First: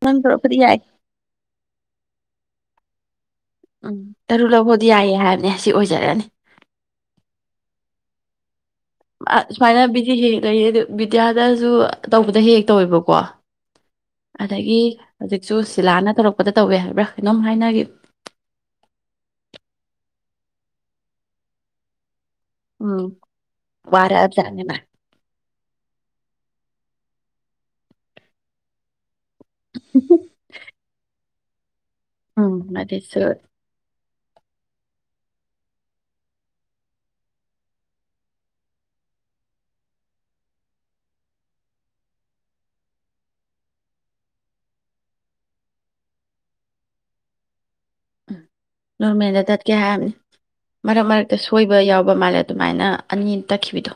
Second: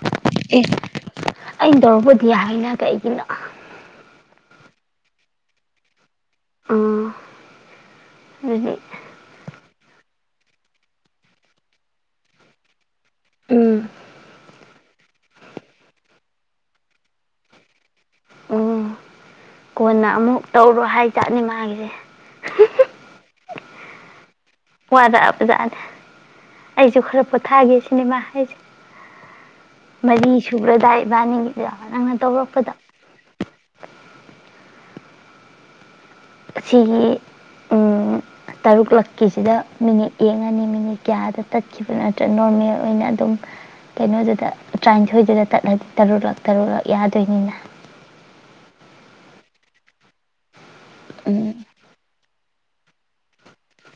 ꯅꯪ ꯇꯧꯔꯛꯄꯗꯤ ꯑꯦ ꯌꯥꯏ ꯑꯩꯅ ꯇꯧꯔꯨꯕꯨꯗꯤ ꯌꯥ ꯍꯥꯏꯅ ꯀꯩꯒꯤꯅꫭ ꯎꯝ ꯇꯔꯨꯛ ꯂꯛ ꯕꯨꯗꯤ ꯌꯥꯏꯌꯦ ꯍꯥꯏꯕꯅꯦ ꯁꯤ ꯑꯣꯏꯖꯔꯅꯤ ꯑ ꯑꯗꯨꯗꯤ ꯃ ꯁꯨꯃꯥꯏꯅ ꯕꯤꯖꯤ ꯍꯦꯛ ꯍꯦꯛ ꯂꯩꯌꯦ ꯑꯗꯨ ꯕꯤꯗ꯭ꯌꯥꯗꯁꯨ ꯇꯧꯕꯗ ꯍꯦꯛ ꯍꯦꯛ ꯇꯧꯋꯦꯕꯀꯣ ꯀꯣ ꯎꯝ ꯑꯗꯒꯤ ꯍꯧꯖꯤꯛꯁꯨ ꯁꯤꯂꯥꯅ ꯇꯧꯔꯛꯄꯗ ꯇꯧꯋꯦ ꯍꯥꯏꯕ꯭ꯔꯥ ꯀꯩꯅꯣꯝ ꯍꯥꯏꯅꯒꯤꯝꯅꯤ ꯎꯝ ꯀꯣꯟꯅ ꯑꯃꯨꯛ ꯇꯧꯔꯣ ꯍꯥꯏ ꯖꯥꯠꯅꯤ ꯃꯥꯒꯤꯁꯦ ꯎꯝ ꯋꯥꯔ ꯋꯥꯗꯕꯖꯥꯅꯦ ꯑꯩꯁꯨ ꯈꯔ ꯄꫭꯊꯥꯒꯦ ꯁꯤꯅꯦꯃꯥ ꯍꯥꯏꯁꯦ ꯃꯔꯤ ꯁꯨꯒ꯭ꯔꯗꯥꯏ ꯏꯕꯥꯅꯤ ꯎꯝ ꯃꯗꯤꯁꯨ ꯁꯤꯒꯤ ꯎꯝ ꯇꯔꯨꯛꯂꯛꯀꯤꯁꯤꯗ ꯃꯤꯅꯤꯠ ꯌꯦꯡꯉꯅꯤ ꯃꯤꯅꯤꯠ ꯀꯌꯥꯗ ꯇꯠꯈꯤꯕ ꯅꯠꯇ꯭ꯔꯒ ꯅꯣꯔꯃꯦꯜ ꯑꯣꯏꯅ ꯑꯗꯨꯝ ꯀꯩꯅꯣꯗꯨꯗ ꯇꯔꯥꯅꯤꯊꯣꯏꯗꯨꯗ ꯇꯠꯂꯗꯤ ꯇꯔꯨꯛꯂꯛ ꯇꯔꯨꯛꯂꯛ ꯌꯥꯗꯣꯏꯅꯤꯅ ꯅꯣꯔꯃꯦꯜꯗ ꯇꯠꯀꯦ ꯍꯥꯏꯔꯝꯃꯅꯤ ꯃꯔꯛ ꯃꯔꯛꯇ ꯎꯝ ꯁꯣꯏꯕ ꯌꯥꯎꯕ ꯃꯥꯜꯂꯦ ꯑꯗꯨꯃꯥꯏꯅ ꯑꯅꯤ ꯇꯛꯈꯤꯕꯤꯗꯣ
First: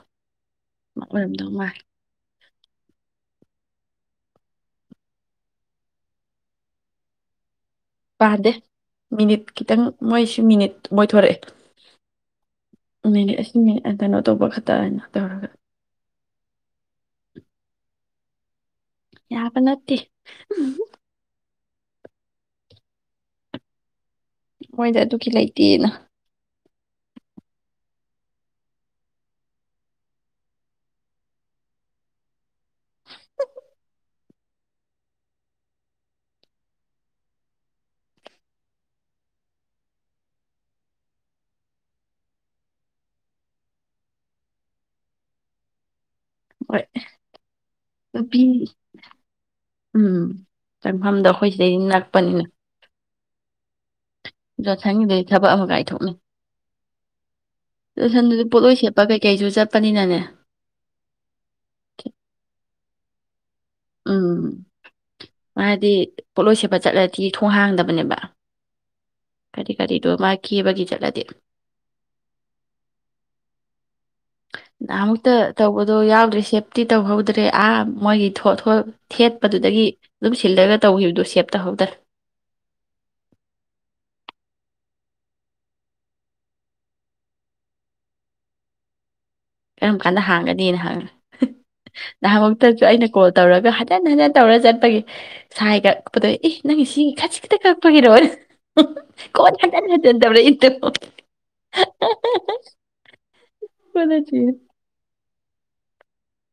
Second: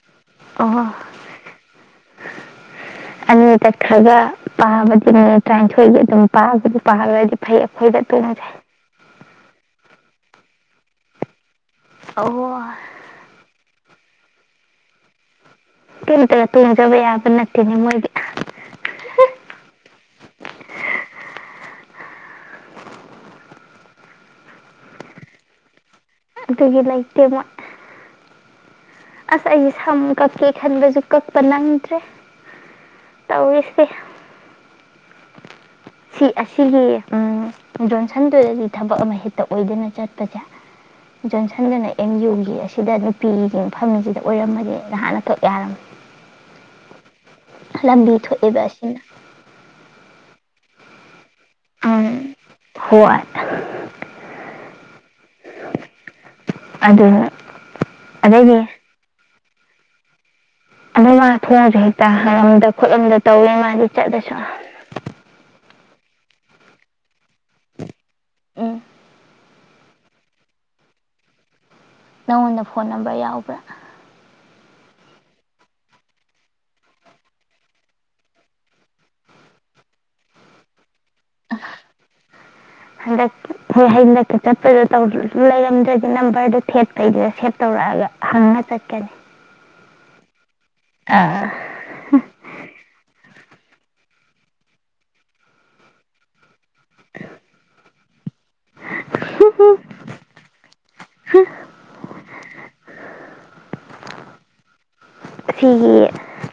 ꯑꯣ ꯑꯣꯏꯔꯝꯗꯧ ꯃꯥꯥꯏ ꯑꯅꯤ ꯇꯠꯈ꯭ꯔꯒ ꯄꯥꯕꯗꯤ ꯃꯤ ꯇꯔꯥꯅꯤꯊꯣꯏꯒꯤ ꯑꯗꯨꯝ ꯄꯥꯕꯗꯤ ꯄꯥꯔꯗꯤ ꯐꯩ ꯑꯩꯈꯣꯏꯗ ꯇꯣꯡꯖꯩ ꯄꯥꯗꯦ ꯃꯤꯅꯤꯠ ꯈꯤꯇꯪ ꯃꯣꯏꯁꯨ ꯃꯤꯅꯤꯠ ꯃꯣꯏ ꯊꫭꯔꯛꯑꯦ ꯑꯣ ꯃꯦꯅꯦ ꯑꯁꯤꯅꯦ ꯀꯩꯅꯣ ꯇꯧꯕ ꯈꯛꯇ ꯍꯥꯏꯅ ꯇꯧꯔꯒ ꯀꯩꯅ ꯇꯩꯔ ꯇꫭꯡꯖꯕ ꯌꯥꯕ ꯅꯠꯇꯦꯅꯦꯅꯤ ꯃꯣꯏꯗꯤ ꯌꯥꯕ ꯅꯠꯇꯦ ꯃꯣꯏꯗꯤ ꯑꯗꯨꯒꯤ ꯂꯩꯇꯦꯅ ꯑꯗꯨꯒꯤ ꯂꯩꯇꯦ ꯃꯣꯏ ꯑꯁ ꯑꯩꯁꯦ ꯁꯝ ꯀꯛꯀꯦ ꯈꯟꯕꯁꯨ ꯀꯛꯄ ꯅꯪꯗ꯭ꯔꯦ ꯇꯧꯔꯤꯁꯦ ꯁꯤ ꯑꯁꯤꯒꯤ ꯎꯝ ꯖꯣꯟꯁꯟꯗꯨꯗꯗꯤ ꯊꯕꯛ ꯑꯃ ꯍꯦꯛꯇ ꯑꯣꯏꯗꯅ ꯆꯠꯄꯁꯦ ꯖꯣꯟꯁꯟꯗꯨꯅ ꯑꯦꯝ ꯌꯨꯒꯤ ꯑꯁꯤꯗ ꯅꯨꯄꯤꯒꯤꯁꯤꯡ ꯐꯝꯃꯤꯁꯤꯗ ꯑꯣꯏꯔꯝꯃꯗꯤ ꯅꯍꯥꯟꯅ ꯀꯛ ꯌꯥꯔꯝꯅꯤ ꯍꯣꯏ ꯍꯂ ꯃꯤꯊ ꯅꯨꯄꯤ ꯑꯦꯕ ꯑꯁꯤꯅ ꯆꯪꯐꯝꯗꫭ ꯑꯩꯈꯣꯏ ꯁꯤꯗꯩꯗꯤ ꯎꯝ ꯅꯛꯄꯅꯤꯅ ꯍꯣꯏ ꯌꯥꯎꯁꯪꯒꯤꯗꯗꯤ ꯊꯕꯛ ꯑꯃ ꯀꯥꯏꯊꯣꯛꯅꯩ ꯑꯗꯨ ꯌꯥꯣꯁꯟꯗꯨꯗꯤ ꯑꯗꯩꯗꯤ ꯄꯣꯠꯂꯣꯏ ꯁꯦꯠꯄ ꯀꯩꯩ ꯀꯩꯁꯨ ꯆꯠꯄꯅꯤꯅꯅꯦ ꯑꯗꯨ ꯃꯥ ꯊꯣꯡꯁꯦ ꯍꯦꯛꯇ ꯍꯪꯉꯗ ꯈꯣꯠꯂꯝꯗ ꯇꯧꯋꯦ ꯃꯥ ꯔꯨꯆꯠ ꯆ ꯗꯤ ꯄꯣꯠꯂꯣꯏ ꯁꯦꯠꯄ ꯆꯠꯂꯗꯤ ꯊꯣꯡ ꯍꯥꯡꯗꯕꯅꯦꯕ ꯎꯝ ꯀꯔꯤ ꯀꯔꯤꯗꯣ ꯃꯥ ꯀꯦꯕꯒꯤꯤ ꯆꯠꯂꯗꯤ ꯅꯪꯉꯣꯟꯗ ꯐꯣꯟ ꯅꯝꯕꯔ ꯌꯥꯎꯕ꯭ꯔꯥ ꯍ ꯑꯃꯨꯛꯇ ꯇꯧꯕꯗꯣ ꯌꯥꯎꯗ꯭ꯔꯦ ꯁꯦꯞꯇꯤ ꯇꯧꯍꯧꯗ꯭ꯔꯦ ꯑꯥ ꯃꯣꯏꯒꯤ ꯊꯣꯠꯣ ꯊꯦꯠꯄꯗꯨꯗꯒꯤ ꯑꯗꯨꯝ ꯁꯤꯜꯂꯒ ꯇꯧꯈꯤꯕꯗꯣ ꯁꯦꯞ ꯇꯧꯍꯧꯗ꯭ꯔꯦ ꯍꯗ ꯍꯂꯀ ꯇ ꯂꯩꯔꯝꯗ꯭ꯔꯗꯤ ꯅꯝꯕꯔꯗꯨꯣ ꯐꯦ ꯀꯩꯗꯨꯗ ꯁꯦꯚ ꯇꯧꯔꯛꯑꯒ ꯍꯅ ꯆꯠꯀꯅꯤ ꯀꯔꯝ ꯀꯥꯟꯗ ꯍꯥꯡꯒꯅꯤ ꯅꯍꯥꯟ ꯑꯥ ꯅꯍꯥꯟꯃꯛꯇꯁꯨ ꯑꯩꯅ ꯀꯣꯜ ꯇꯧꯔꯒꯦ ꯍꯟꯖꯤꯟ ꯍꯟꯖꯤꯟ ꯇꯧꯔ ꯆꯠꯄꯒꯤ ꯁꯥꯏ ꯀꯛꯄꯗꯣ ꯑꯦ ꯅꯪꯒꯤ ꯁꯤ ꯈꯖꯤꯛ ꯈꯤꯇ ꯀꯛꯄꯒꯤꯔꯣ ꯀ ꯈꯇꯥꯇ ꯇ ꯏꯠꯇ ꯀꯗ ꯌꯦ ꯁꯤꯒꯤ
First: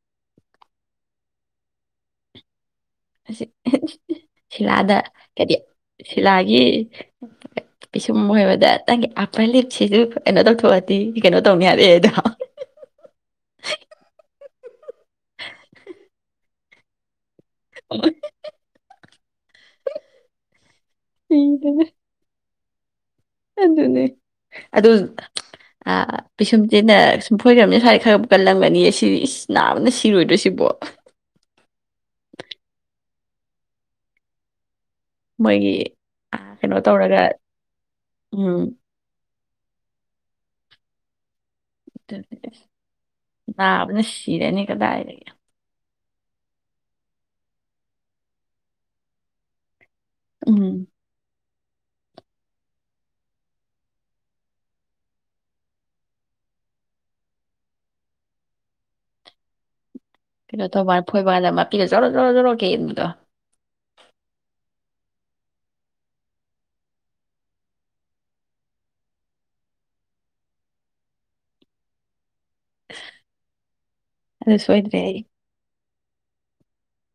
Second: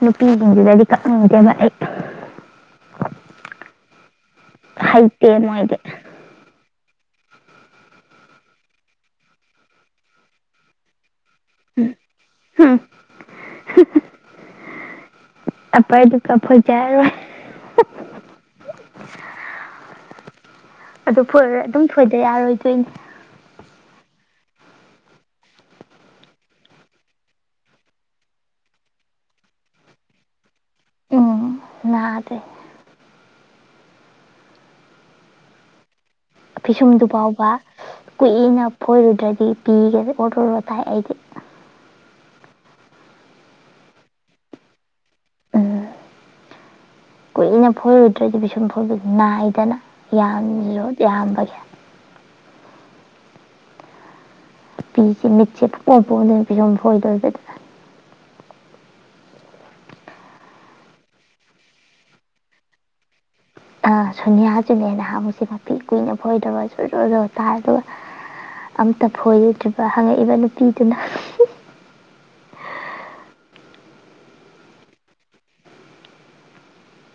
ꯅꯨꯄꯤꯁꯤꯡꯁꯤꯗꯗꯤ ꯀꯛꯅꯤꯡꯗꯦꯕ ꯑꯩ ꯑꯁꯤꯁ ꯁꯤꯂꯥꯗ ꯍꯩꯇꯦ ꯀꯗꯤ ꯃꯣꯏꯗꯤ ꯁꯤꯂꯥꯒꯤ ꯄꯤꯁꯨꯝ ꯑꯣꯏꯣꯏꯕꯗ ꯅꯪꯒꯤ ꯑꯄ ꯂꯤꯞꯁꯤꯁꯨ ꯀꯩꯅꯣ ꯇꯧꯊꯣꯛꯑꯗꯤ ꯀꯩꯅꯣ ꯇꯧꯅꯤ ꯍꯥꯏꯔꯛꯑꯦꯗꯣ ꯇꯄꯥꯏꯗꯨ ꯀꯞꯣꯏ ꯔ ꯑꯗꯨꯣꯏ ꯑꯗꯨꯝ ꯁꯤꯗꯅ ꯊꯣꯏꯗ ꯌꯥꯔꯣꯏ ꯇ ꯅꯦ ꯑꯗꯨ ꯄꯤꯁꯨꯝꯆꯦꯅ ꯁꯨꯝ ꯐꯣꯏꯗꯝꯅꯤ ꯁ꯭ꯋꯥꯏ ꯈꯔ ꯀꯜꯂꯝꯒꯅꯤ ꯁꯤ ꯏꯁ ꯅꯥꯕꯅ ꯁꯤꯔꯣꯏꯗꯣꯏ ꯁꯤꯕꯣ ꯅꯍꯥꯗꯤ ꯃꯥꯒꯤ ꯐꯤꯁꯨꯝꯗꯨ ꯐꯥꯎꯕ ꯎꯝ ꯀꯨꯏꯅ ꯐꯣꯏꯔꯨꯗ꯭ꯔꯗꯤ ꯄꯤꯒꯦꯁꯦ ꯑꯣꯔꯗꯔꯣ ꯇꯥꯏ ꯑꯩꯗꯤ ꯂꯕꯅ ꯁꯤꯤꯔꯅꯤ ꯀꯗꯥ ꯍꯥꯏꯔ ꯎꯝ ꯀꯨꯏꯅ ꯐꯣꯏꯔꯨꯗ꯭ꯔꯗꯤ ꯄꯤꯁꯁꯨꯝ ꯐꯣꯏꯕ ꯅꯥꯏꯗꯅ ꯎꯝ ꯌꯥꯝꯔꯣ ꯏꯌꯥꯝꯕꯒꯤ ꯄꯤꯁꯤꯦ ꯃꯤꯁꯦ ꯄꯄꯗꯅ ꯄꯤꯁꯨꯝ ꯍꯣꯏꯗꯣꯏꯕꯗ ꯀꯩꯅꯣ ꯇꯧ ꯃꯥꯔ ꯐꯣꯏꯕꯔꯗ ꯃꯥꯄꯤ ꯂ ꯆꯂꯣ ꯆꯂꯣ ꯆꯂꯣ ꯀꯩꯅꯤꯗꯣ ꯑ ꯁꯣꯅꯤꯌꯥꯁꯤꯅꯦ ꯅꯍꯃꯨꯛꯁ ꯃꯄꯤ ꯀꯨꯏꯅ ꯐꯣꯏꯗꯕꯖꯗꯣ ꯇꯥ ꯑꯗꯨꯒ ꯑꯝꯇ ꯐꯣꯏꯗ꯭ꯔꯤꯕ ꯍꯪꯉꯛꯏꯕ ꯅꯨꯄꯤꯗꯨꯅ ꯑꯗꯨ ꯁꯣꯏꯗ꯭ꯔꯦ ꯑꯩ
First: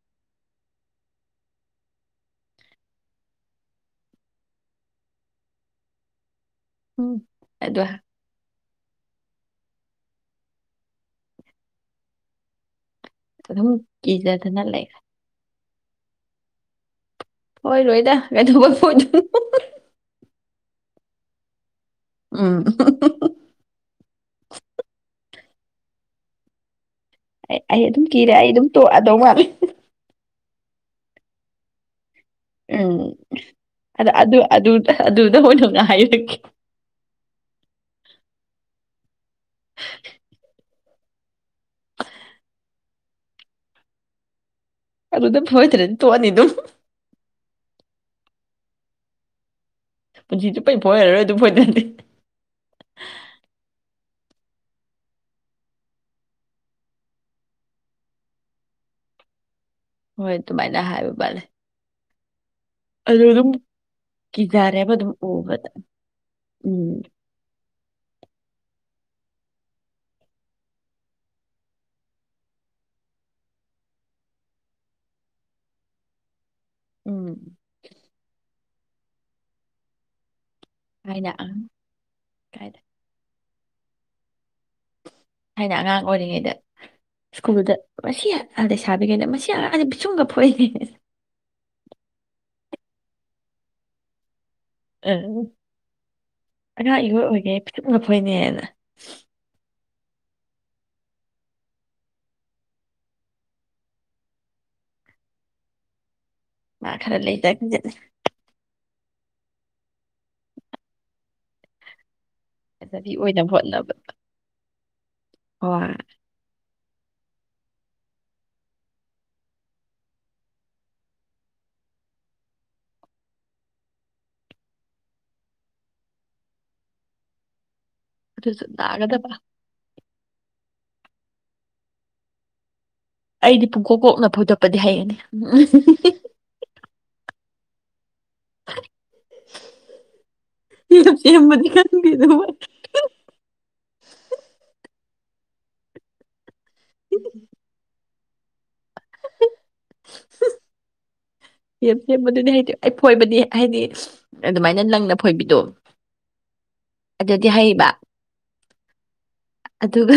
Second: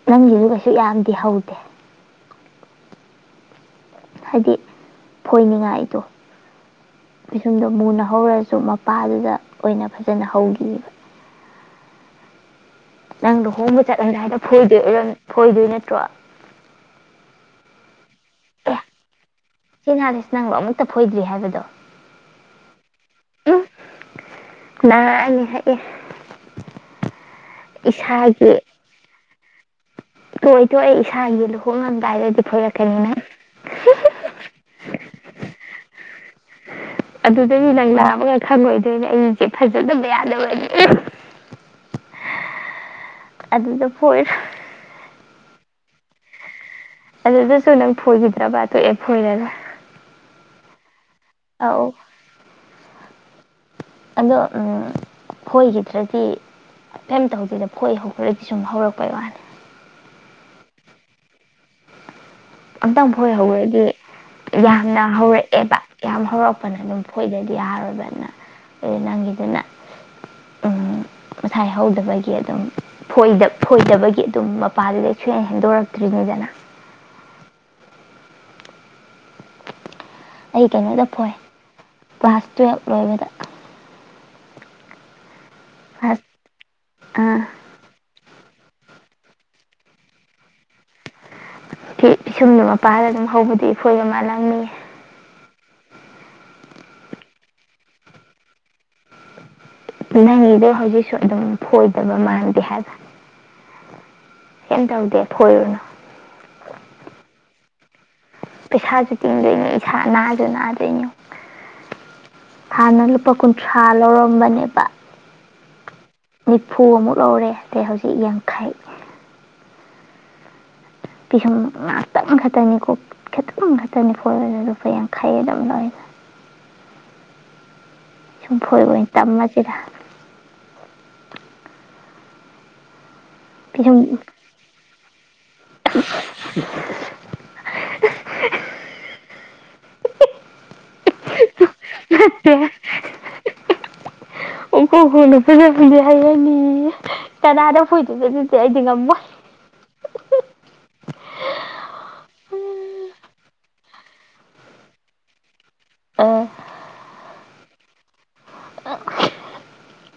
ꯅꯪꯒꯤꯁꯨ ꯀꯩꯁꯨ ꯌꯥꯝꯗꯤ ꯍꯧꯗꯦ ꯍꯥꯏꯗꯤ ꯐꯣꯏꯅꯤꯡꯉꯥꯏꯗꯣ ꯎꯝ ꯑꯨꯝꯗꯣ ꯑꯗꯨ ꯃꯨꯅ ꯍꯧꯔꯁꯨ ꯅꯨꯄꯥꯗꯨꯗ ꯑꯣꯏꯅ ꯐꯖꯅ ꯍꯧꯈꯤꯕ ꯅꯪ ꯂ ꯑꯗꯨꯝ ꯍꯣꯡꯕ ꯆꯠꯂꯅꯤ ꯍꯥꯏꯅ ꯀꯤꯖꯗꯅ ꯂꯩ ꯐꯣꯏꯗꯣꯏꯔ ꯐꯣꯏꯗꯣꯏ ꯅ ꯇ ꯍꯣꯏ ꯂꯣꯏꯗ ꯀ ꯊ ꯀꯣꯏ ꯐꯣ ꯍꯛꯇ ꯐꯣꯏꯗ꯭ꯔꯤ ꯍꯥꯏꯕꯗꯣ ꯑꯥ ꯎꯝ ꯅꯥꯉꯛꯑꯅꯤ ꯍꯥꯏꯥꯛ ꯑꯩ ꯑꯩ ꯑꯗꯨꯝ ꯀꯤꯔꯦ ꯑꯩ ꯑꯗꯨꯝ ꯇꯣꯛꯛꯑꯗꯧ ꯃꯥꯜꯂꯦ ꯇꯣꯏ ꯇꯣꯏ ꯑꯩ ꯏꯁꯥꯒꯤ ꯂꯨꯍꯣꯡꯉꯝꯗꯥ ꯍꯥꯏꯔꯗꯤ ꯎꯝ ꯑꯗ ꯑꯗꯨꯗ ꯍꯗꯣꯛꯅ ꯍꯥꯏꯔꯛꯀꯦ ꯎꯝ ꯁꯦ ꯐꯖꯗꯕ ꯌꯥꯗꯕꯅꯤ ꯑꯗꯨꯗ ꯐꯔ ꯑꯔꯨꯗꯝ ꯐꯣꯏ꯭ꯔꯦ ꯇꯣꯅꯤ ꯑꯗꯨ ꯑꯗꯨꯗꯁꯨ ꯅꯪ ꯐꯣꯏꯈꯤꯗ꯭ꯔꯕ ꯑꯗꯨ ꯑꯦꯞ ꯐꯣꯏꯔꯒ ꯄꯨꯣꯏꯖꯤꯗꯤ ꯄꯏꯣꯔ ꯑꯗꯨꯕꯨ ꯅꯠꯇꯦ ꯑꯗꯣ ꯐꯣꯏꯈꯤꯗ꯭ꯔꯗꯤꯐꯩꯝꯇ ꯍꯧꯧꯗꯦꯗ ꯐꯣꯏ ꯍꯧꯈ꯭ꯔꯗꯤ ꯁꯨꯝ ꯍꯧꯔꯛꯄꯩ ꯋꯥꯅꯤ ꯍꯣꯏ ꯇꯃꯥꯏꯅ ꯍꯥꯏꯕꯕꯦ ꯑꯝꯇꯪ ꯐꯣꯏ ꯍꯧꯔꯗꯤ ꯀꯤꯖꯔꯦꯕ ꯌꯥꯝꯅ ꯑꯗꯨꯝ ꯎꯕꯗ ꯍꯧꯔꯛꯑꯦꯕ ꯌꯥꯝ ꯍꯧꯔꯛꯄꯅ ꯎꯝ ꯑꯗꯨꯝ ꯐꯣꯏꯗꯗꯤ ꯌꯥꯔꯣꯏꯕꯅ ꯑꯗꯨ ꯅꯪꯒꯤꯗꯨꯅ ꯉꯁꯥꯏꯍꯗꯕꯒꯤ ꯑꯗꯨꯝ ꯐꯣꯏꯗꯕꯒꯤ ꯑꯗꯨꯝ ꯃꯄꯥꯥꯟꯗꯨꯗꯩ ꯁꯣꯏꯅ ꯍꯦꯟꯗꯣꯔꯛꯇ꯭ꯔꯤꯅꯤꯗꯅ ꯎꯝ ꯑꯩ ꯀꯩꯅꯣꯗ ꯐꯣꯏ ꯊꯥꯏꯅ ꯀ꯭ꯂꯥꯁ ꯀꯥꯏꯗ ꯇꯨꯌꯦꯜꯞ ꯂꯣꯏꯕꯗ ꯍꯥꯏꯅ ꯑꯉꯥꯡ ꯀ꯭ꯂꯥꯁ ꯑꯣꯏꯔꯤꯉꯩꯗ ꯁ꯭ꯀꯨꯜꯗ ꯃꯁꯤ ꯑꯥꯗꯩ ꯁꯥꯕꯤꯈꯩꯗ ꯃꯁꯤ ꯑꯗꯤ ꯄꯤꯁꯨꯡꯒ ꯐꯣꯛꯏꯅꯦ ꯏꯁꯤꯁꯨꯝꯗꯨ ꯃꯄꯥꯥꯟꯗ ꯑꯗꯨꯝ ꯍꯧꯕꯗꯤ ꯑꯩꯈꯣꯏꯒ ꯃꯥ ꯂꯪꯅꯤ ꯎ ꯉꯉꯥꯡ ꯏꯍꯣꯏ ꯑꯣꯏꯒꯦ ꯐꯤꯤꯁ ꯃꯈꯣꯏꯅꯦꯅ ꯅꯪꯒꯤꯗꯣ ꯍꯧꯖꯤꯛꯁꯨ ꯑꯗꯨꯝ ꯐꯣꯏꯗꯕ ꯃꯥꯟꯗꯦ ꯍꯥꯏꯕ ꯀꯩ ꯇꯧꯗꯦ ꯊꯣꯏꯔꯨꯅꯨ ꯃꯥ ꯈꯔ ꯂ ꯂꯩꯇꯀꯗꯦꯅꯦ ꯏꯁꯥꯁꯨ ꯇꯤꯡꯗꯣꯏꯅꯤ ꯏꯁꯥ ꯅꯥꯁꯨ ꯅꯥꯗꯣꯏꯅꯤ ꯍꯥꯟꯅ ꯐꯖꯕꯤ ꯂꯨꯄꯥ ꯑꯣꯏꯅꯕ ꯀꯨꯟꯊ꯭ꯔꯥ ꯍꯣꯠꯅꯕ ꯂꯧꯔꯝꯕꯅꯦꯕ ꯍꯣꯏ ꯐꯨ ꯑꯃꯨꯛ ꯂꯧꯔꯦ ꯑꯗꯩ ꯍꯧꯖꯤꯛ ꯌꯥꯡꯈꯥꯏ ꯄꯤꯐꯝ ꯉꯥꯛꯇꯪ ꯈꯛꯇꯅꯤꯀꯣ ꯈꯤꯇꯪ ꯑꯃ ꯈꯛꯇꯅꯤ ꯐꯣ ꯂꯨꯄꯥ ꯌꯥꯡꯈꯩ ꯑꯗꯨꯝ ꯂꯥꯛꯏꯁ ꯑꯗꯨꯁꯨ ꯆꯨꯝꯐꯣꯏꯕ ꯇꯞ ꯅꯥꯒꯗꯕ ꯃꯆꯦꯥ ꯑꯩꯗꯤ ꯄꯤꯁꯨꯝ ꯄꯨꯡꯀꯣꯛ ꯀꯣꯛꯅ ꯐꯣꯏꯗꯣꯛꯄꯗꯤ ꯍꯩꯒꯅꯤ [inaudible] [inaudible] ꯁ ꯌꯥꯝ ꯃꯅꯤꯗ ꯐꯖ ꯐꯗꯤꯦ ꯍꯥꯏꯔꯅꯤ ꯀꯅꯥꯗꯣ ꯐ ꯑꯗꯨꯗ ꯑꯗꯨꯗꯤ ꯑꯩꯗꯤ ꯉꯝꯃꯣꯏ [inaudible] ꯁꯦꯝ ꯁꯦꯝꯕꯗꯨꯗꯤ ꯍꯥꯏꯗꯤ ꯑꯩ ꯐꯣꯏꯕꯗꯤ ꯍꯥꯏꯗꯤ ꯑꯗꯨꯃꯥꯏꯅ ꯅꯪꯅ ꯐꯣꯏꯕꯤꯗꯣ ꯑꯥ ꯑꯗꯨꯗꯤ ꯍꯥꯏꯔꯤꯕ ꯑ ꯑꯗꯨꯒ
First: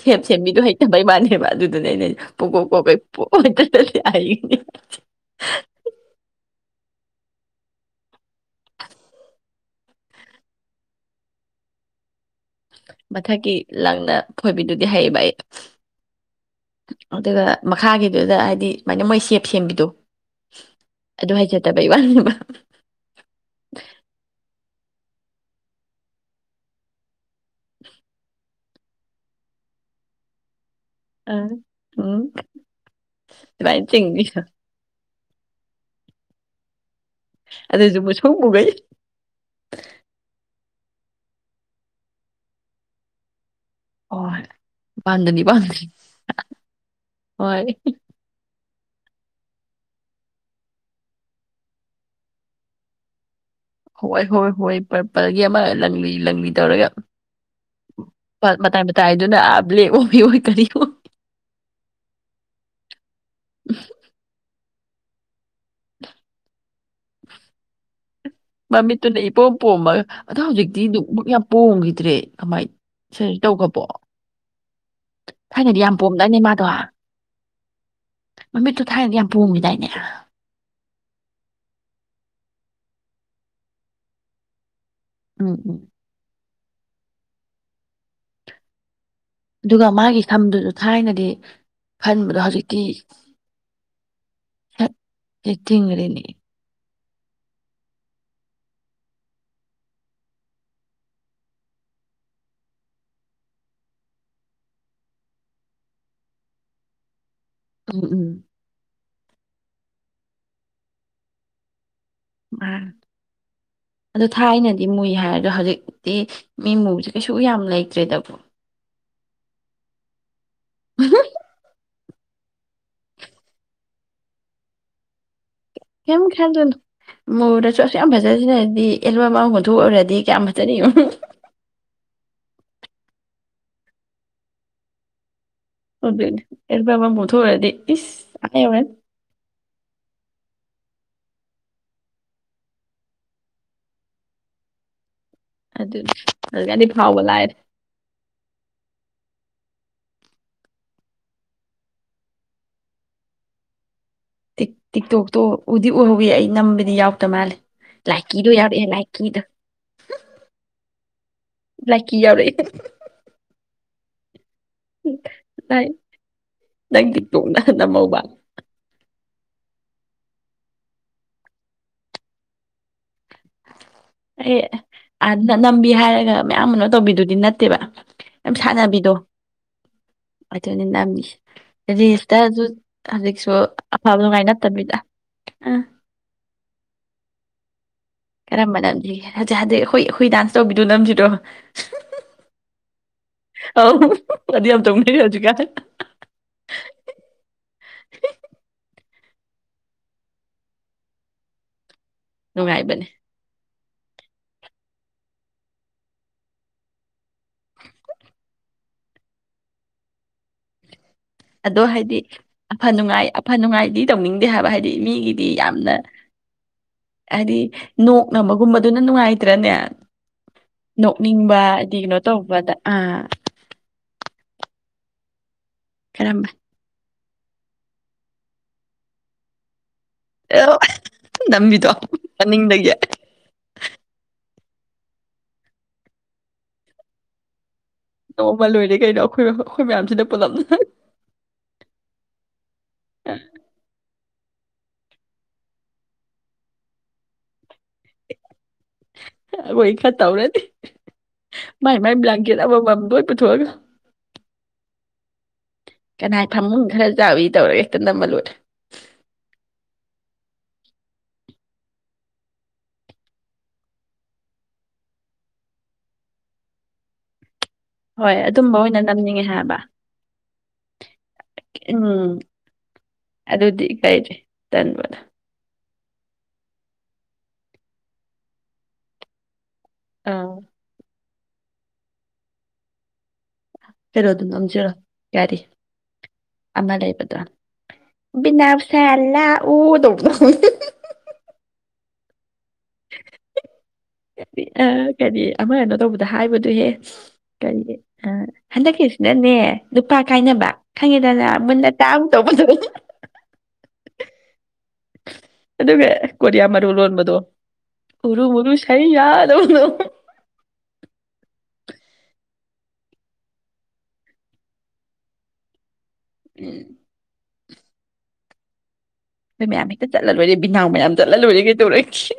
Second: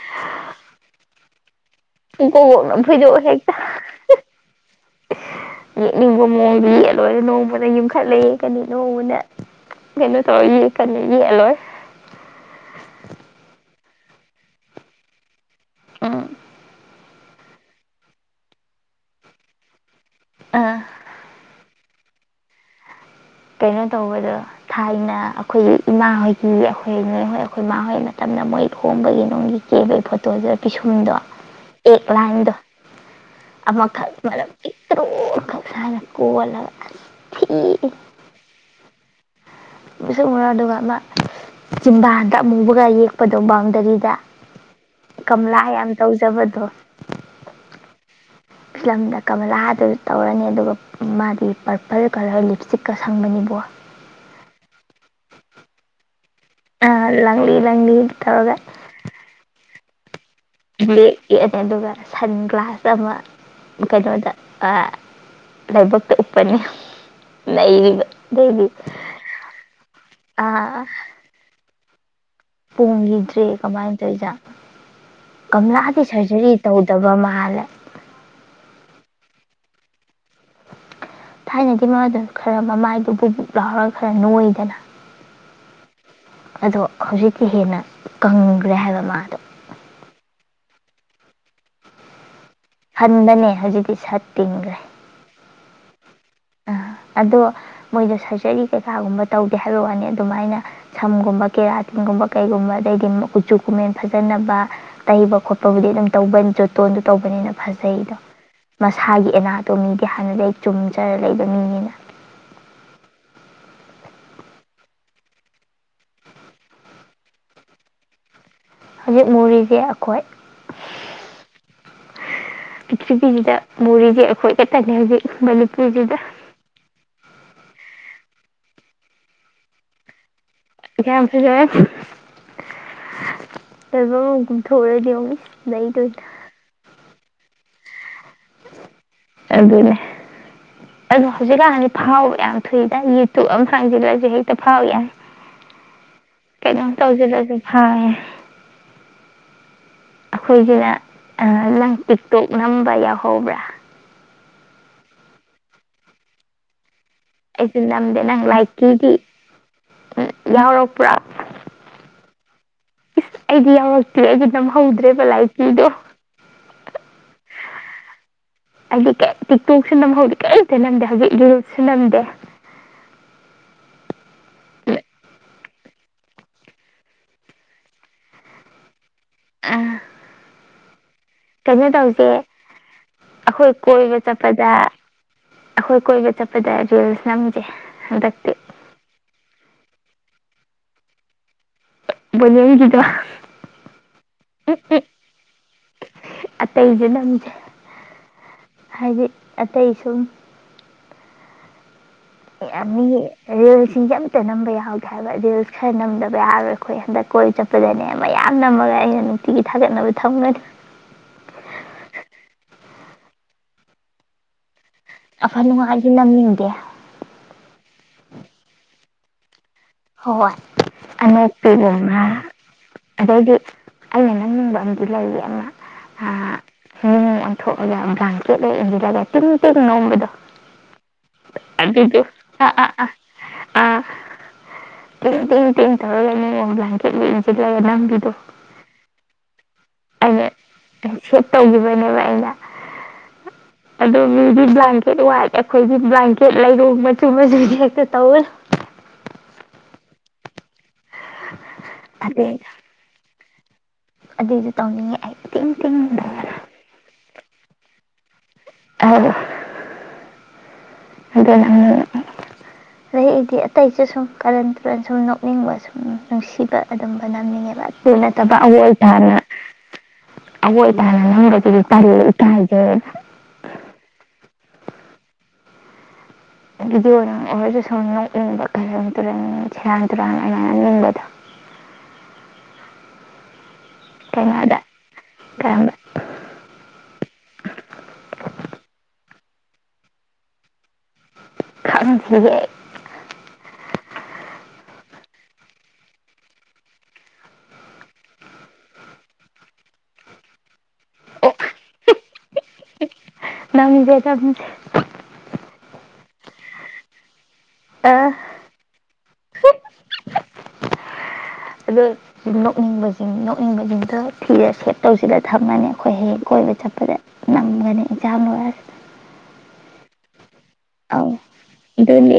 ꯈꯦꯞ ꯁꯦꯝꯕꯤꯗꯣ ꯍꯩꯇꯕꯩ ꯃꯥꯅꯦꯕ ꯑꯗꯨꯗꯨꯅꯦ ꯑꯩꯅ ꯎꯪꯈꯣꯛ ꯄꯨꯀꯣꯛ ꯈꯣꯡꯅ ꯀꯣꯛꯈꯩ ꯐꯣꯏꯗꯣꯛꯑꯣ ꯄ ꯍꯦꯛꯇ ꯍꯥꯏꯈꯤꯅꯤ ꯌꯦꯛꯅꯤꯡꯕ ꯃꯑꯣꯡꯗ ꯌꯦꯛꯂꯣꯏ ꯅꯣꯡꯃꯗ ꯌꯨꯝꯈꯠꯂ ꯌꯦꯛꯀꯅꯤ ꯅꯣꯡꯃꯅ ꯀꯩꯅꯣ ꯇꯧꯔ ꯌꯦꯛꯀꯅꯤ ꯌꯦꯛꯂꯣꯏ ꯃꯊꯒꯤ ꯂꯪꯅ ꯐꯣꯏꯕꯤꯗꯨꯗꯤ ꯍꯩꯌꯦꯕ ꯑꯩ ꯑꯥ ꯑꯗꯨꯒ ꯃꯈꯥꯒꯤꯗꯨꯗ ꯍꯥꯏꯗꯤ ꯁꯨꯃꯥꯏꯅ ꯃꯣꯏ ꯁꯦꯞ ꯁꯦꯝꯕꯤꯗꯣ ꯑꯥ ꯑꯗꯨ ꯍꯥꯏꯖꯗꯕꯩ ꯋꯥꯕ ꯀꯩꯅꯣ ꯇꯧꯕꯗꯣ ꯊꯥꯏꯅ ꯑꯩꯈꯣꯏꯒꯤ ꯏꯃꯥ ꯍꯣꯏꯒꯤ ꯑꯩꯈꯣꯏꯣꯏ ꯑꯩꯈꯣꯏ ꯃꯥꯥ ꯍꯣꯏ ꯃꯇꯝꯗ ꯃꯣꯏ ꯊꯣꯡꯝꯕꯒꯤ ꯅꯅꯨꯡꯒꯤ ꯀꯦꯕꯒꯤ ꯐꯣꯇꯣꯁ ꯄꯤꯁꯨꯝꯗꯣ ꯑꯥ ꯑꯦꯛ ꯎꯝ ꯂꯥꯏꯟꯗꯣ ꯑꯗꯨꯃꯥꯏꯅ ꯑꯃꯈꯛ ꯆꯤꯡꯉꯤꯗꯣ ꯀꯂ ꯍꯝ ꯍꯃꯒꯩ ꯃꯤꯁꯛ ꯎꯨꯔ ꯑꯗꯨꯒ ꯃꯥ ꯆꯖꯤꯝꯕꯥꯗ ꯑꯃꯨꯕꯒ ꯌꯦꯛꯄꯗꯣ ꯃꯥꯡꯖ ꯀꯔꯤꯗ ꯍꯣꯏ ꯄꯥꯝꯗꯅꯤ ꯀꯂꯥ ꯄꯥꯝꯗꯅꯤ ꯌꯥꯝ ꯇꯧꯖꯕꯗꯣ ꯍꯣꯏ ꯐꯤꯂꯝꯗ ꯀꯃꯂꯥꯗ ꯇꯧꯔꯅꯤ ꯑꯗꯨꯒ ꯃꯥꯗꯤ ꯄꯔꯄꯜ ꯀꯂꯔ ꯂꯤꯞꯁꯇꯤꯛꯀ ꯁꯪꯕꯅꯤꯕꯣ ꯍꯣꯏ ꯍꯣꯏ ꯍꯣꯏ ꯄꯔꯒꯤ ꯑꯃ ꯂꯪꯂꯤ ꯂꯪꯕꯤ ꯇꯧꯔꯒ ꯂꯪꯂꯤ ꯂꯪꯂꯤ ꯇꯧꯔꯒ ꯃꯇꯥꯏ ꯃꯇꯥꯏꯗꯨꯅ ꯭ꯂ ꯑꯣꯏ ꯀꯔꯤ ꯑꯣꯏ ꯑꯗꯨꯒꯒ ꯁꯟ ꯒ꯭ꯂꯥꯁ ꯑꯃ ꯀꯩꯅ ꯑꯣꯏꯗ ꯂꯥꯏꯕꯛꯇ ꯎꯞꯄꯅꯤ ꯂꯩꯔꯤꯕ ꯃꯃꯤꯠꯇꯨꯅ ꯏꯄꯣꯝ ꯄꯣꯝꯃꯒ ꯑꯗ ꯍꯧꯖꯤꯛꯇꯤ ꯨꯛ ꯌꯥꯝ ꯄꯣꯝꯈꯤ ꯇ꯭ꯔꯦ ꯄꯣꯡꯈꯤꯗ꯭ꯔꯦ ꯀꯃꯥꯏꯅ ꯇꯧꯔꯤꯖ ꯊꯥꯏꯅꯗꯤ ꯌꯥꯝ ꯀꯪꯂꯥꯗꯤ ꯄꯣꯝꯗꯥꯏꯅꯦ ꯁꯔꯖꯔꯤ ꯃꯥꯗꯣ ꯇꯧꯗꯕ ꯃꯥꯜꯂꯦ ꯨꯃꯤꯗꯥꯅꯤꯅ ꯊꯥꯏꯅꯗꯤ ꯃꯗ ꯈꯔ ꯃꯃꯥꯏꯗꯨ ꯕꯨꯛ ꯕꯨꯛ ꯂꯥꯎꯔꯒ ꯈꯔ ꯅꯣꯏꯗꯅ ꯎꯝ ꯎꯝ ꯑꯗꯣ ꯍꯧꯖꯤꯛꯇꯤ ꯍꯦꯟꯅ ꯀꯪꯈ꯭ꯔꯦ ꯍꯥꯏꯕ ꯃꯥꯜꯂꯦ ꯊꯝꯗꯨꯁꯨ ꯊꯥꯏꯅꯗꯤ ꯈꯟꯕꯗꯣ ꯍꯧꯖꯤꯛ ꯍꯟꯕꯅꯦ ꯍꯧꯖꯤꯛꯇꯤ ꯁꯠ ꯇꯤꯡꯈ꯭ꯔꯦ ꯊꯦꯡ ꯈꯔꯦꯅꯦ ꯑꯗꯣ ꯃꯣꯏꯗꯣ ꯁꯔꯖꯔꯤ ꯀꯩꯀꯥꯒꯨꯝꯕ ꯇꯧꯗꯦ ꯍꯥꯏꯕ ꯋꯥꯅꯤ ꯑꯗꯨꯃꯥꯏꯅ ꯁꯝꯒꯨꯝꯕ ꯀꯦꯔꯥꯇꯤꯟꯒꯨꯝꯕ ꯀꯩꯒꯨꯝꯕ ꯑꯗꯩꯗꯤ ꯎꯆꯆꯨ ꯀꯨꯃꯦꯟ ꯐꯖꯅꯕ ꯇꯩꯕ ꯈꯣꯠꯄꯕꯨꯗꯤ ꯑꯗꯨꯝ ꯇꯧꯕ ꯖꯣꯇꯣꯟꯗꯨ ꯇꯧꯕꯅꯤꯅ ꯎꯝ ꯐꯖꯩꯗꯣꯁ ꯎꯝ ꯏꯁꯥꯒꯤ ꯑꯦꯅꯥꯇꯣꯃꯤꯗꯤ ꯍꯥꯟꯅꯗꯤ ꯑꯩ ꯆꯨꯝꯗ ꯆꯥꯏꯔ ꯂꯩꯏꯕ ꯃꯤꯅꯤꯅ ꯑ ꯑꯗꯨ ꯊꯥꯏꯅꯗꯤ ꯃꯨꯏ ꯍꯥꯏꯔꯗꯣ ꯍꯧꯖꯤꯛꯇꯤ ꯃꯤ ꯃꯨꯕꯁꯦ ꯀꯩꯁꯨ ꯌꯥꯝ ꯂꯩꯇ꯭ꯔꯦꯗꯕꯣ ꯍꯧꯖꯤꯛ ꯃꯣꯔꯤꯁ ꯑꯩꯈꯣꯏ ꯎꯝ ꯄꯤꯔꯤꯊꯤꯕꯤꯁꯤꯗ ꯃꯣꯔꯤꯁꯦ ꯑꯩꯈꯣꯏ ꯈꯛꯇꯅꯦ ꯍꯧꯖꯤꯛ ꯃꯅꯤꯄꯨꯔꯁꯤꯗ ꯀꯤꯝ ꯃꯣꯔꯁꯨ ꯑꯁꯨꯛ ꯌꯥꯝ ꯐꯖꯁꯤꯅꯗꯤ [unintelligible] ꯍꯟꯊꯣꯛ ꯑꯣꯏꯔꯗꯤ ꯀꯌꯥꯝ ꯐꯖꯅꯤ ꯌꯦꯡꯉꯨ ꯀꯌꯥꯝꯁꯨꯖ ꯑꯦ ꯊꯔꯗꯤ ꯃꯤ ꯗ ꯑꯦꯔ ꯕ ꯃ [unintelligible] ꯊꯨꯔꯗꯤ ꯏꯁ ꯑꯥ ꯌꯧꯔꯅꯤ ꯑꯗꯨꯅꯦ ꯑꯗꯣ ꯍꯧꯖꯤꯛꯀꯥꯟꯗꯤ ꯐꯥꯎꯕ ꯌꯥꯝ ꯊꯨꯏꯗ ꯌꯨꯇ꯭ꯌꯨꯕ ꯑꯃ ꯐꯪꯁꯤꯜꯂꯁꯨ ꯍꯦꯛꯇ ꯐꯥꯎ ꯌꯥꯅꯤ ꯑꯗꯨꯅꯤ ꯍꯧꯖꯤꯛꯀꯥꯟꯗꯤ ꯀꯩꯅꯣꯝ ꯐꯥꯎꯕ ꯇꯧꯁꯤ ꯂꯥꯏꯔꯦ ꯇꯧꯁꯨ ꯐꯥꯏꯦ ꯑꯩꯈꯣꯏꯒꯤꯅ ꯂꯪ ꯄꯤꯛꯇꯣꯛ ꯅꯝꯕ ꯌꯥꯎꯍꯧꯕ꯭ꯔꯥ ꯇ ꯇꯤꯛꯇꯣꯛꯇꯣ ꯎꯗꯤ ꯑꯣꯏꯍꯧꯒꯦ ꯑꯩ ꯅꯝꯕꯗꯤ ꯌꯥꯎ ꯑꯩꯁꯨ ꯅꯝꯗꯦ ꯅꯪ ꯂꯥꯏꯛꯀꯤꯗꯤ ꯎ ꯌꯥꯎꯔꯛꯄ꯭ꯔꯥ ꯂꯥꯏꯀꯤ ꯌꯥꯎꯔꯛꯑꯦ ꯏꯁ ꯑꯩꯗꯤ ꯌꯥꯎꯔꯛꯇꯦ ꯑꯩꯗꯤ ꯅꯝꯍꯧꯗ꯭ꯔꯦꯕ ꯂꯥꯏꯆꯤꯗꯣ ꯂꯥꯏ ꯅꯪ ꯇꯤꯛꯇꯣꯛꯅ ꯅꯝꯍꯧꯕ ꯑꯩꯗꯤ ꯀꯩ ꯇꯤꯛꯇꯣꯛꯁꯨ ꯅꯝꯍꯧꯗꯦ ꯀꯔꯤꯝꯇ ꯅꯝꯗꯦ ꯍꯧꯖꯤꯛ ꯏꯨꯁꯨ ꯅꯝꯗꯦ ꯑꯦ ꯅꯝꯕꯤ ꯍꯥꯏꯔꯒ ꯃꯌꯥꯝ ꯃꯅ ꯇꯧꯕꯤꯗꯨꯗꯤ ꯅꯠꯇꯦꯕ ꯌꯥꯝ ꯁꯥꯟꯅꯕꯤꯗꯣ ꯑ ꯑꯗꯨꯅꯦ ꯅꯝꯃꯤꯁꯤ ꯀꯩꯅꯣ ꯇꯧꯁꯦ ꯑꯩꯈꯣꯏ ꯀꯣꯏꯕ ꯑꯐꯕ ꯅꯨꯡꯉꯥꯏ ꯆꯠꯄꯗ ꯅꯠꯇꯕꯤꯗ ꯑ ꯑꯩꯈꯣꯏ ꯀꯣꯏꯕ ꯆꯠꯄꯗ ꯔꯤꯜꯁ ꯅꯝꯁꯦ ꯍꯟꯗꯛꯇꯤ ꯀꯔꯝꯕ ꯅꯥ ꯍꯧꯖꯤꯛ ꯍꯥꯏꯗꯗꯤ ꯍꯣꯏ ꯍꯈꯣꯏ ꯗꯥꯟꯁ ꯇꯧꯕꯤꯗꯣ ꯅꯝꯁꯤꯔꯣ ꯖꯕꯤ ꯆꯗ ꯑ ꯑ ꯑꯃ ꯆꯔ ꯆꯀ ꯑꯇꯩꯁꯨ ꯅꯝꯁꯦ ꯍꯥꯏꯗꯤ ꯑꯇꯩ ꯁꯨꯝ ꯅꯨꯡꯉꯥꯏꯕꯅꯦ ꯌꯥꯝꯅꯤ ꯑꯦ ꯁꯤ ꯑꯝꯇ ꯅꯝꯕ ꯌꯥꯎꯗꯦ ꯍꯥꯏꯕ ꯔꯤꯜꯁ ꯈꯔ ꯅꯝꯗꯕ ꯌꯥꯔꯔꯣꯏ ꯑꯩꯈꯣꯏ ꯍꯟꯗꯛ ꯀꯣꯏ ꯆꯠꯄꯗꯅꯦ ꯃꯌꯥꯝ ꯅꯝꯃꯒ ꯑꯩꯅ ꯅꯨꯡꯇꯤꯒꯤ ꯊꯥꯒꯠꯅꯕ ꯊꯧꯅꯔꯤ ꯑꯗꯣ ꯍꯥꯏꯗꯤ ꯑꯐ ꯅꯨꯡꯉꯥꯏ ꯑꯐ ꯅꯨꯡꯉꯥꯏꯗꯤ ꯇꯧꯅꯤꯡꯗꯦ ꯍꯥꯏꯕ ꯍꯥꯏꯗꯤ ꯍꯥꯏꯗꯤ ꯃꯤꯒꯤꯗꯤ ꯑꯐ ꯌꯥꯝꯅ ꯅꯨꯡꯉꯥꯏꯗꯤ ꯅꯝꯅꯤꯡꯗꯦ ꯍꯥꯏꯗꯤ ꯅꯣꯛꯅꯕꯒꯨꯝꯕꯗꯨꯅ ꯅꯨꯡꯉꯥꯏꯇ꯭ꯔꯅꯦ ꯍꯣꯏ ꯅꯣꯛꯅꯤꯡꯕ ꯑꯅꯣꯛꯄꯤꯒ ꯍꯥꯏꯗꯤ ꯀꯩꯅꯣ ꯑꯃ ꯇꯧꯕꯗ ꯑꯥ ꯑꯗꯩꯗꯤ ꯑꯩꯅ ꯅꯪꯅꯤꯡꯕ ꯑ ꯂꯩꯥꯏꯔꯤ ꯑꯃ ꯈꯔꯝꯕ ꯣꯡ ꯑꯣꯟꯊꯣꯛꯑꯒ ꯕ꯭ꯂꯥꯟꯀꯦꯠꯂ ꯏꯟꯁꯤꯜꯂꯒ ꯇꯤ ꯇꯤ ꯅꯝꯕꯤꯗꯣ ꯑꯗꯨ ꯑ ꯑ ꯃꯅꯤꯡꯗꯒꯤ ꯑ ꯑ ꯇ ꯇꯧꯔꯒꯅꯤ ꯭ꯂꯀꯦꯠ ꯅꯣꯡꯃ ꯂꯣꯏꯔꯦ ꯀꯩꯅꯣ ꯑꯩꯈꯣꯏꯣꯏ ꯑꯩꯅ ꯍꯦꯞ ꯇꯧꯈꯤꯕꯅꯦꯕ ꯑꯩꯅ ꯗꯤ ꯕ꯭ꯂꯥꯡꯀꯦꯠ ꯋꯥꯏꯠ ꯑꯩꯈꯣꯏꯗꯤ ꯕ꯭ꯂꯥꯡꯀꯦꯠ ꯂꯩꯔꯨ ꯃꯆꯨ ꯃꯆꯨꯗꯤ ꯍꯦꯛꯇ ꯇꯧꯋ ꯑꯣꯏꯣꯏ ꯈ ꯇꯧꯔꯗꯤ ꯃꯥꯏ ꯑꯗꯩ ꯃꯥꯥꯏꯕ꯭ꯂꯒꯦꯗꯗ ꯒ ꯑꯗꯨꯏꯁꯨ ꯇꯧꯅꯤꯡꯉꯦ ꯑꯩ ꯏꯦꯡꯤ ꯀꯅꯥꯥꯏ ꯐꯃꯨꯡ ꯈꯔ ꯆꯥꯕ ꯇꯧꯔꯒꯦ ꯍꯦꯛꯇ ꯅꯃ ꯂꯣꯦ ꯑ ꯑꯗꯨ ꯑꯩꯗꯤ ꯑꯇꯩꯁꯨ ꯁꯨꯝ ꯀꯔꯟ ꯇꯨꯔꯟ ꯁꯨꯝ ꯅꯣꯛꯅꯤꯡꯕ ꯁꯨꯝ ꯅꯨꯡꯁꯤꯕ ꯑꯗꯨꯝꯕ ꯅꯝꯅꯤꯡꯉꯦꯕ ꯠꯇ ꯍꯣꯏ ꯅꯠꯇꯕ ꯑꯗꯨꯝꯕ ꯑꯋꯣꯏ ꯑꯣꯏꯅ ꯇꯥꯅ ꯅꯝꯅꯤꯡꯉꯦ ꯍꯥꯏꯕ ꯑꯋꯣꯏ ꯇꯥꯅ ꯅꯔꯒꯗꯤ ꯎꯝ ꯎꯇꯥꯏꯁꯦ ꯟꯕꯗ ꯑꯗꯨꯗꯤ ꯑꯣꯏꯔ ꯑꯣꯁꯨ ꯁꯅ ꯎ ꯀ ꯇꯔ ꯆꯦꯔꯥꯡ ꯆꯨꯔꯥꯟ ꯑꯥ ꯑꯗꯨꯅ ꯅꯤꯡꯕꯗꯣ ꯐꯔꯣ ꯑꯗꯨ ꯀꯩꯅꯣꯗ ꯅꯣꯝꯖꯔꯣ ꯌꯥꯔꯤ ꯀꯔꯝꯕ ꯑꯃ ꯂꯩꯕꯗ꯭ꯔꯥꯅꯥ ꯑꯣ ꯇ ꯎ ꯈꯪ ꯊꯦ ꯑ ꯀꯔꯤ ꯑꯃ ꯀꯩꯅꯣ ꯇꯧꯕꯗ ꯍꯥꯏꯕꯗꯨꯍꯦ ꯀꯔꯤ ꯑ ꯍꯟꯗꯛꯀꯤꯁꯤꯅꯅꯦ ꯅꯨꯄꯥ ꯀꯥꯏꯅꯕ ꯈꯪꯉꯦꯗꯅ ꯑꯣ ꯃꯨꯟꯅ ꯇꯥꯡ ꯇꯧꯕꯗ ꯅꯃꯤꯗ ꯆꯝ ꯑꯗꯨꯒ ꯀꯔꯤꯌꯥ ꯃꯔꯑꯣꯜ ꯑꯣꯟꯕꯗꯣ [inaudible] ꯑ [inaudible] ꯎꯔꯨ ꯎꯔꯨ ꯁꯥꯏ ꯌꯥꯗ ꯑꯅꯣ ꯑꯗꯣ ꯅꯣꯛꯅꯤꯡꯕꯁꯤꯡ ꯅꯣꯛꯅꯤꯡꯕꯁꯤꯡꯗ ꯊꯤꯔꯦ ꯁꯦꯞ ꯇꯧꯁꯤꯂ ꯊꯝꯃꯅꯦ ꯑꯩꯈꯣꯏ ꯍꯦꯛ ꯀꯣꯏꯕ ꯎꯝ ꯆꯠꯄꯗ ꯅꯝꯒꯅꯤ ꯏꯟꯥꯡ ꯂꯔꯁ ꯆꯂꯣꯏ ꯃꯤꯅꯥꯎ ꯃꯌꯥꯝ ꯆꯠꯂ ꯂꯣꯏꯔꯦ ꯀꯩꯗꯧꯔꯛꯈꯤ ꯑꯗꯨꯅꯤ